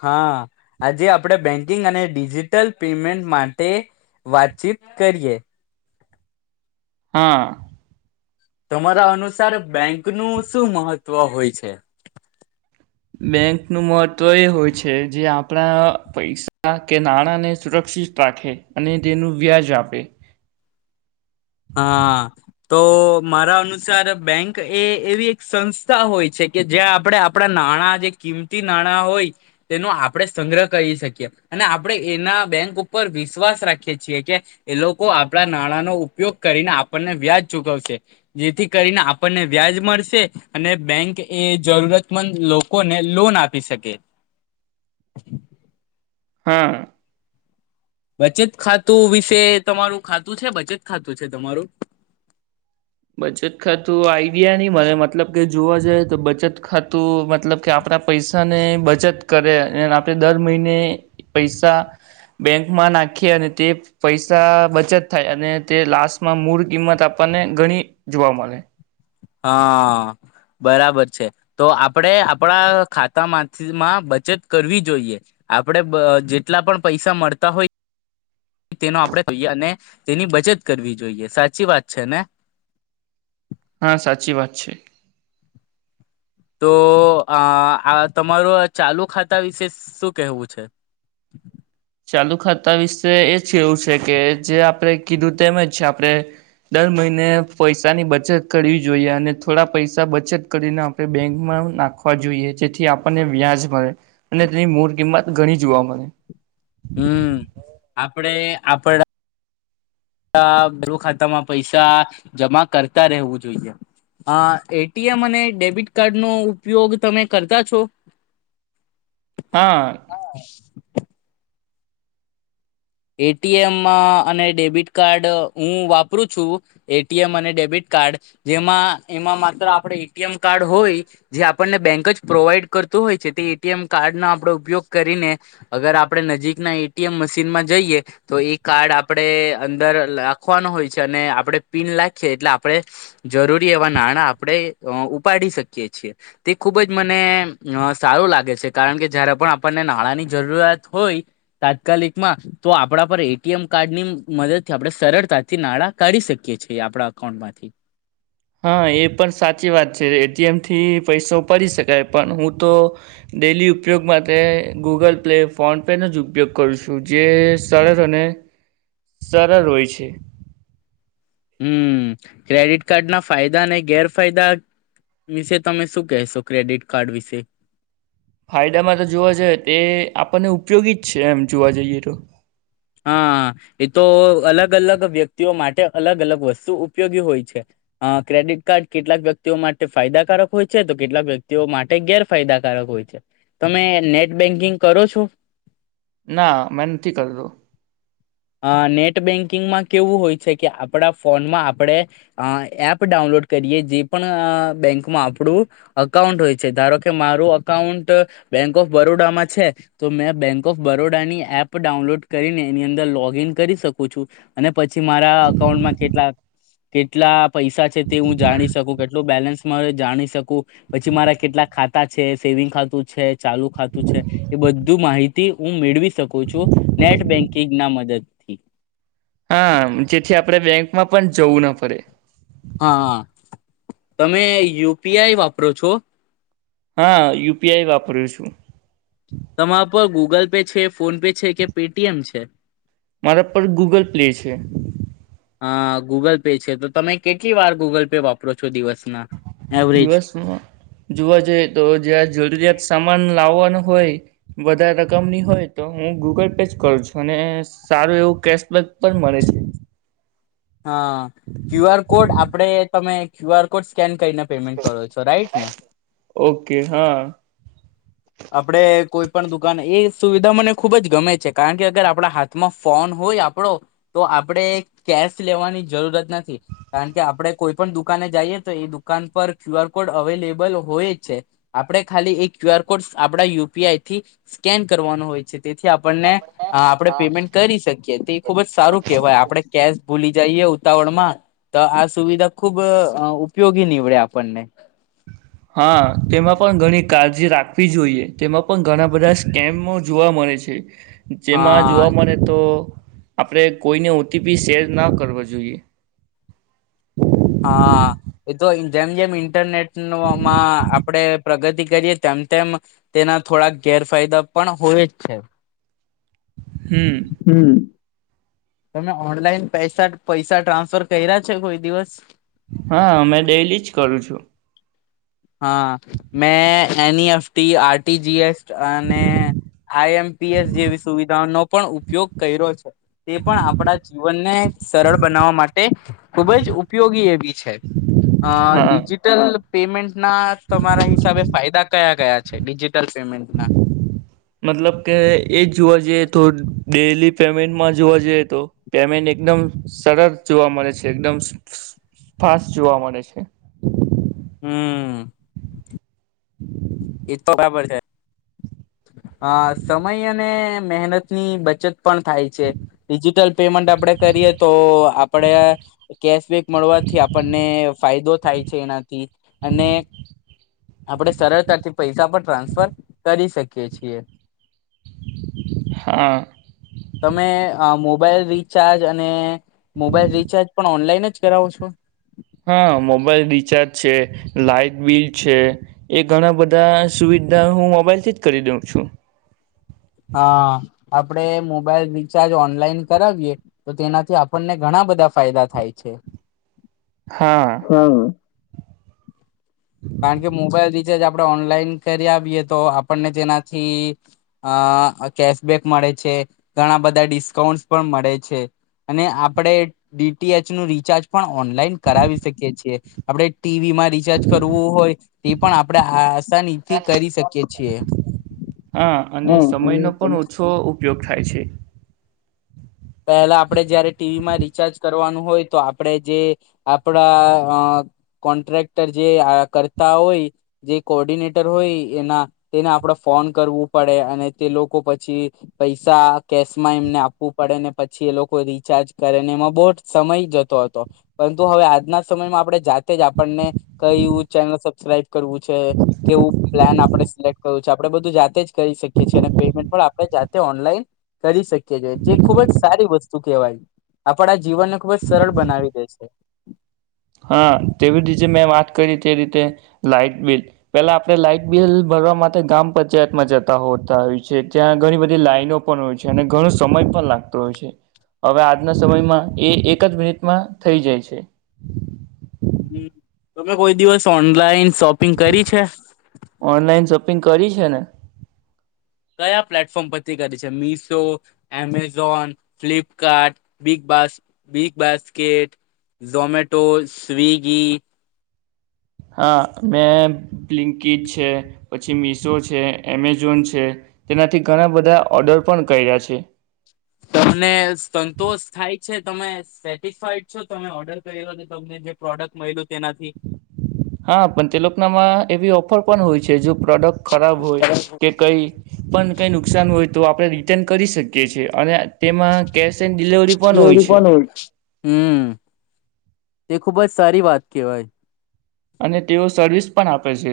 હ હા, આજે આપણેે બેંકિંગ અને ડિજિટલ પેમેન્ટ માટે વાતચીત કરીએ હા તમારા અનુસાર બેંક નું શું મહત્વ હોય છે બેંકનું મહત્ત્વ એ હોય છે, જે આપણા પૈસા કે નાણાંને સુરક્ષિત રાખે અને તેનું વ્યાજ આપે હા, તો મારા અનુસાર બેંક એ એવી એક સંસ્થા હોય છે કે જ્યાં આપણે આપણા નાણાં જે કિંમતી નાણાં હોય તેનો આપણે સંગ્રહ કરી શકીએ અને આપણેે એના બેંક ઉપર વિશ્વાસ રાખીએ છીએ કે એ લોકો આપણા નાણાંનો ઉપયોગ કરીને આપણને વ્યાજ ચુકવશે જેથી કરીને આપણને વ્યાજ મળશે અને બેંક એ જરૂરતમંદ લોકોને લોન આપી શકે હા બચત ખાતું વિશે તમારું ખાતું છે બચત ખાતું છે તમારું બચત ખાતું આઈડિયા ની મને મતલબ કે જોવા જઈએ તો બચત ખાતું મતલબ કે આપણા પૈસાને બચત કરે અને આપણે દર મહિને પૈસા બેંકમાં નાખીએ અને તે પૈસા બચત થાય અને તે લાસ્ટમાં મૂળ કિંમત આપણને ઘણી જોવા મળે હા, બરાબર છે તો આપણેે આપણા ખાતામાંથીમાં બચત કરવી જોઈએ આપણે જેટલા પણ પૈસા મળતા હોય તેનો આપણેએ અને તેની બચત કરવી જોઈએ સાચી વાત છે ને હા, સાચી વાત છે તો આ આ તમારું ચાલુ ખાતા વિશે શું કેહેવું છે ચાલુ ખાતા વિશે એ એવું છે કે જે આપણે કીધું તેમ જ આપણે દર મહિને પૈસાની બચત કરવી જોઈએ અને થોડા પૈસા બચત કરીને આપણે બેંકમાં નાખવા જોઈએ જેથી આપણને વ્યાજ મળે અને તેની મૂળ કિંમત ઘણી જોવા મળે હમ, આપણેે આપણા ખાતામાં પૈસા જમા કરતા રહેવું જોઈએ, એટીએમ અને ડેબિટ કાર્ડ નો ઉપયોગ તમે કરતા છો? હા. એટીએમ અને ડેબિટ કાર્ડ હું વાપરું છું એટીએમ અને ડેબિટ કાર્ડ જેમાં એમાં માત્ર આપણે એટીએમ કાર્ડ હોય જે આપણને બેંક જ પ્રોવાઈડ કરતું હોય છે તે એટીએમ કાર્ડનો આપણે ઉપયોગ કરીને અગર આપણે નજીકના એટીએમ મશીનમાં જઈએ તો એ કાર્ડ આપણેે અંદર લખવાનો હોય છે અને આપણે પિન લખીએ એટલે આપણે જરૂરી એવા નાણાં આપણે ઉપાડી શકીએ છીએ તે ખૂબ જ મને સારું લાગે છે કારણ કે જયારે પણ આપણને નાણાંની જરૂરિયાત હોય તાત્કાલિકમાં તો આપણા પર એટીએમ કાર્ડ ની મદદથી આપણે સરળતાથી નાણાં કાઢી શકીએ છીએ આપણા અકાઉન્ટમાંથી. હા એ પણ સાચી વાત છે એટીએમથી પૈસો પરી શકાય પણ હું તો ડેલી ઉપયોગ માટે ગૂગલ પે ફોન પેનો જ ઉપયોગ કરું છું જે સરળ અને સરળ હોય છે. હમ ક્રેડિટ કાર્ડના ફાયદા અનેને ગેરફાયદા વિશે તમે શું કહેશો ક્રેડિટ કાર્ડ વિશે. ફાયદામાં તો જોવા જઈ તે આપણને ઉપયોગી જ છે એમ જોવા જઈએ તો હા એ તો અલગ અલગ વ્યક્તિઓ માટે અલગ અલગ વસ્તુ ઉપયોગી હોય છે અ ક્રેડિટ કાર્ડ કેટલાક વ્યક્તિઓ માટે ફાયદાકારક હોય છે તો કેટલાક વ્યક્તિઓ માટે ગેરફાયદાકારક હોય છે તમે નેટ બેન્કિંગ કરો છો. ના મેં નથી કરતો. અ નેટ બેન્કિંગમાં કેવું હોય છે કે આપણા ફોનમાં આપણે એપ ડાઉનલોડ કરીએ જે પણ બેંકમાં આપણું અકાઉન્ટ હોય છે ધારો કે મારું અકાઉન્ટ બેંક ઓફ બરોડામાં છે તો મેં બેંક ઓફ બરોડાની એપ ડાઉનલોડ કરીને એની અંદર લોગ એમ કરી શકુ છું અને પછી મારા અકાઉન્ટમાં કેટલા કેટલા પૈસા છે તે હું જાણી શકું કેટલું બેલેન્સ મા જાણી શકું પછી મારા કેટલા ખાતા છે સેવિંગ ખાતું છે ચાલુ ખાતું છે એ બધું માહિતી હું મેળવી શકું છું નેટ બેન્કિંગ ના મદદ થી હા જેથી આપણેે બેંકમાં પણ જવું ના પડે. હા તમે યુ પી આઈ વાપરો છો? હા યુ પી આઈ વાપરું છું. તમારા પર ગૂગલ પે છે ફોન પે છે કે પે ટી એમ છે. મારા પર ગૂગલ પ્લે છે. અ ગૂગલ પે છે તો તમે કેટલી વાર ગૂગલ પે વાપરો છો દિવસ દિવસમાં જોવા જઈએ તો જ્યાં જરૂરિયાત સામાન લાવાનું હોય વધારે રકમની હોય તો હું ગૂગલ પે જ કરું છું અને સારું એવું કેશબેક પણ મળે છે. હા ક્યુ આર કોડ આપડે તમે ક્યુ આર કોડ સ્કેન કઈ [unintelligible] પેમેન્ટ કરો છો રાઈટ ને. ઓકે હા આપડે કોઈ પણ દુકાન એ સુવિધા મને ખુબ જ ગમે છે કારણ કે અગર આપણા હાથમાં ફોન હોય આપડો તો આપણેે કેશ લેવાની જરૂરત નથી કારણ કે આપણે કોઈ પણ દુકાને જઈએ તો એ દુકાન પર ક્યુ આર કોડ અવેલેબલ હોય જ છે આપણે ખાલી એ ક્યુ આર કોડ આપડા યુપીઆઈ થી સ્કેન કરવાનો હોય છે. તેથી આપણને આપડે પેમેન્ટ કરી શકીએ તે ખુબ જ સારું કહેવાય આપણે કેશ ભૂલી જઈએ ઉતાવળ માં તો આ સુવિધા ખુબ ઉપયોગી નીવડે આપણને. હા તેમાં પણ ઘણી કાળજી રાખવી જોઈએ તેમાં પણ ઘણા બધા સ્કેમ ઓ જોવા મળે છે. જેમાં હા જોવા મળે તો આપડે કોઈને ઓ ટી પી શેર ના કરવો જોઈએ. હા એ તો જેમ જેમ ઇન્ટરનેટ નો અમા આપ આપડે પ્રગતિ કરીએ તેમ તેમ તેના થોડાક ગેરફાયદા પણ હોય જ છે. હમ હમ્મ. તમે ઓનલાઈન પૈસા પૈસા ટ્રાન્સફર કર્યા છે કોઈ દિવસ. હા મે ડેલી જ કરું છું. હા મેં N E F T R T G S અને આઈ એમ પી એસ જેવી સુવિધાઓ નો પણ ઉપયોગ કર્યો છે. તે પણ આપણા જીવનને સરળ બનાવવા માટે ખૂબ જ ઉપયોગી એવી છે અ હા ડિજિટલ પેમેન્ટ. ના તમારા હિસાબે ફાયદા કયા કયા છે ડિજિટલ પેમેન્ટ ના. મતલબ કે એ જોવા જઈએ તો ડેલી. પેમેન્ટમાં જોવા જઈએ તો પેમેન્ટ એકદમ સરળ જોવા મળે છે, એકદમ ફાસ્ટ જોવા મળે છે. હમ એ તો બરાબર [unintelligible] અ સમય અને મહેનતની બચત પણ થાય છે, ડિજિટલ પેમેન્ટ આપડે કરીએ તો આપડે કેશબેક મળવાથી આપણને ફાયદો થાય છે, એનાથી અને આપડે સરળતાથી પૈસા પણ ટ્રાન્સફર કરી શકી કે છીએ હા તમે મોબાઈલ રિચાર્જ અને મોબાઈલ રિચાર્જ પણ ઓનલાઈન જ કરાવો છો. હા મોબાઈલ રિચાર્જ છે, લાાઈટ બિલ છે, એ ઘણા બધા સુવિધા હું, મોબાઈલથી જ કરી દઉં છું. હા આપડે મોબાઈલ રિચાર્જ ઓનલાઈન કરાવીએ તો તેનાથી આપણને ઘણા બધા ફાયદા થાય છે. હા કારણકે મોબાઈલ રિચાર્જ આપણે ઓનલાઈન કરી આવીએ તો આપણને તેનાથી અ કેશબેક મળે છે, ઘણા બધા ડિસ્કાઉન્ટ પણ મળે છે, અને આપણે ડી ટી એચ નું રિચાર્જ પણ ઓનલાઈન કરાવી શકીએ છીએ આપણે ટીવીમાં રિચાર્જ કરવું હોય તે પણ આપડે આસાનીથી કરી શકીએ છીએ હા હ અને સમયનો પણ તમે ઓછો ઉપયોગ થાય છે. પહેલા આપડે જયારે ટીવીમાં રિચાર્જ કરવાનું હોય તો આપણેે જે આપડા કોન્ટ્રાક્ટર જે કરતા હોય જે કોર્ડિનેટર હોય એના તેને આપણે ફોન કરવું પડે અને તે લોકો પછી પૈસા કેશમાં એમને આપવું પડેને પછી એ લોકો રિચાર્જ કરે ને એમાં બહુ જ સમય જતો હતો પરંતુ હવે આજના સમયમાં આપણે જાતે જ આપણને કયુ ચેનલ સબસ્ક્રાઈબ કરવું છે, કેવું પ્લાન આપણે સિલેક્ટ કરવું છે, આપડે બધું જાતે જ કરી શકીએ છીએ. અને પેમેન્ટ પણ આપણે જાતે ઓનલાઈન કરી શકીએ જે ખુબ જ સારી વસ્તુ કહેવાય આપણા જીવનને ખૂબ જ સરળ બનાવી દે છે. હા તેવી રીતે મેં વાત કરી તે રીતે લાઈટ બિલ પેલા આપણે લાઈટ બિલ ભરવા માટે ગ્રામ પંચાયતમાં જતા હોતા હોય છે, ત્યાં ઘણી બધી લાઈનો પણ હોય છે, અને ઘણો સમય પણ લાગતો હોય છે, હવે આજના સમયમાં એ એક જ મિનિટમાં થઈ જાય છે. હમ તમે કોઈ દિવસ ઓનલાઈન શોપિંગ કરી છે. ઓનલાઈન શોપિંગ કરી છે, ને કયા પ્લેટફોર્મ પરથી કરી છે, મિશો એમેઝોન ફ્લિપકાર્ટ બિગબાસ બિગબાસ્કેટ ઝોમેટોઝસ્વિગી હા, મેં બ્લિકિટ છે, પછી મિશો છે, એમેઝોન છે તેનાથી ઘણાં બધાં ઓર્ડર પણ કર્યા છે. તમને સંતોષ થાય છે તમે સેટિસફાઈડ છો તમે ઓર્ડર કર્યો ને તમને જે પ્રોડક્ટ મળ હા, પણ તે લોકનામાં એવી અર્પણ હોય છે જો પ્રોડક્ટ ખરાબ હોય કે કઈ પણ કઈ નુકસાન હોય તો આપણે રિટર્ન કરી શકીએ છીએ અને તેમાં કેશ એન ડિલવરી પણ હોય છે. [inaudible] ને ખૂબ જ સારી વાત કેવાય. અને તેઓ સર્વિસ પણ આપે છે.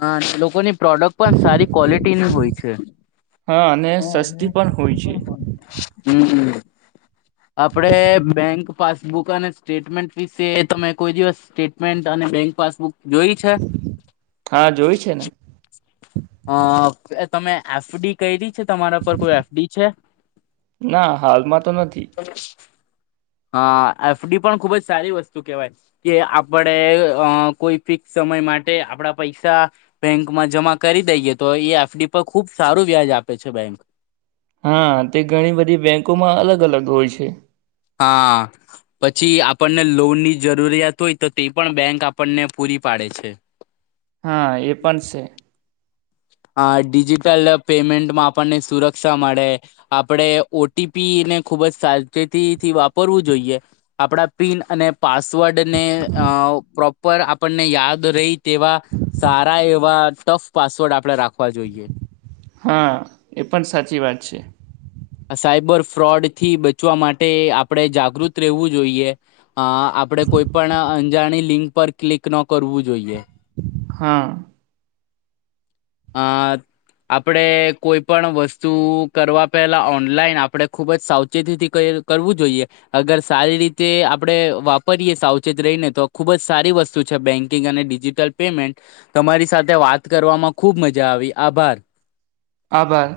હા, લોકોની પ્રોડક્ટ પણ સારી ક્વોલિટીની હોય છે. અને હા અને પણ હોય સસ્તી છે પણ હોય હમ્મ. આપરે બેંક પાસબુક અને સ્ટેટમેન્ટ ની વિશે તમે કોઈ દિવસ સ્ટેટમેન્ટ અને બેંક પાસબુક જોઈ છે? હા જોય છે ને. અ તમે એફડી કયરી. છે તમારા પર કોઈ એફડી છે. ના હાલમાં તો નથી હ એફડી પણ ખુબ જ સારી વસ્તુ કેહેવાય કે આપણે અ કોઈ ફિક્સ સમય માટે આપણા પૈસા બેંકમાં જમા કરી દઈએ તો એ એફડી પર ખુબ સારું વ્યાજ આપે છે બેંક. હા તે ઘણી બધી બેંકોમાં અલગ અલગ હોય છે. હા પછી આપણને લોનની જરૂરિયાત હોય તો તે પણ બેંક આપણને પૂરી પાડે છે. હા એ પણ સે. આ ડિજિટલ પેમેન્ટમાં આપણને સુરક્ષા મળે આપણેે ઓ ટી પી ને ખુબ જ સાવચેતીથી વાપરવું જોઈએ આપડા પિન અને પાસવર્ડ ર્ડને આ પ્રો પર આપણને યાદ રહી તેવા સારા એવા ટફ પાસ [unintelligible] આપડે રાખવા જોઈએ. હા એ પણ સાચી વાત છે. આ સાયબર ફ્રોડ થી બચવા માટે આપણેે જાગૃત રહેવું જોઈએ. હ આપડે કોઈ પણ અંજાણી લિંક પર ક્લિક ન કરવું જોઈએ. હા. અ આપણેે કોઈ પણ વસ્તુ કરવા પહેલા ઓનલાઈન આપણે ખુબ જ સાવચેતીથી કરવું જોઈએ અગર સારી રીતે આપડે વાપરીએ સાવચેત રહીને તો ખુબ જ સારી વસ્તુ છે બેંકિંગ અને ડિજિટલ પેમેન્ટ તમારી સાથે વાત કરવામાં ખૂબ મજા આવી આભાર. આભાર.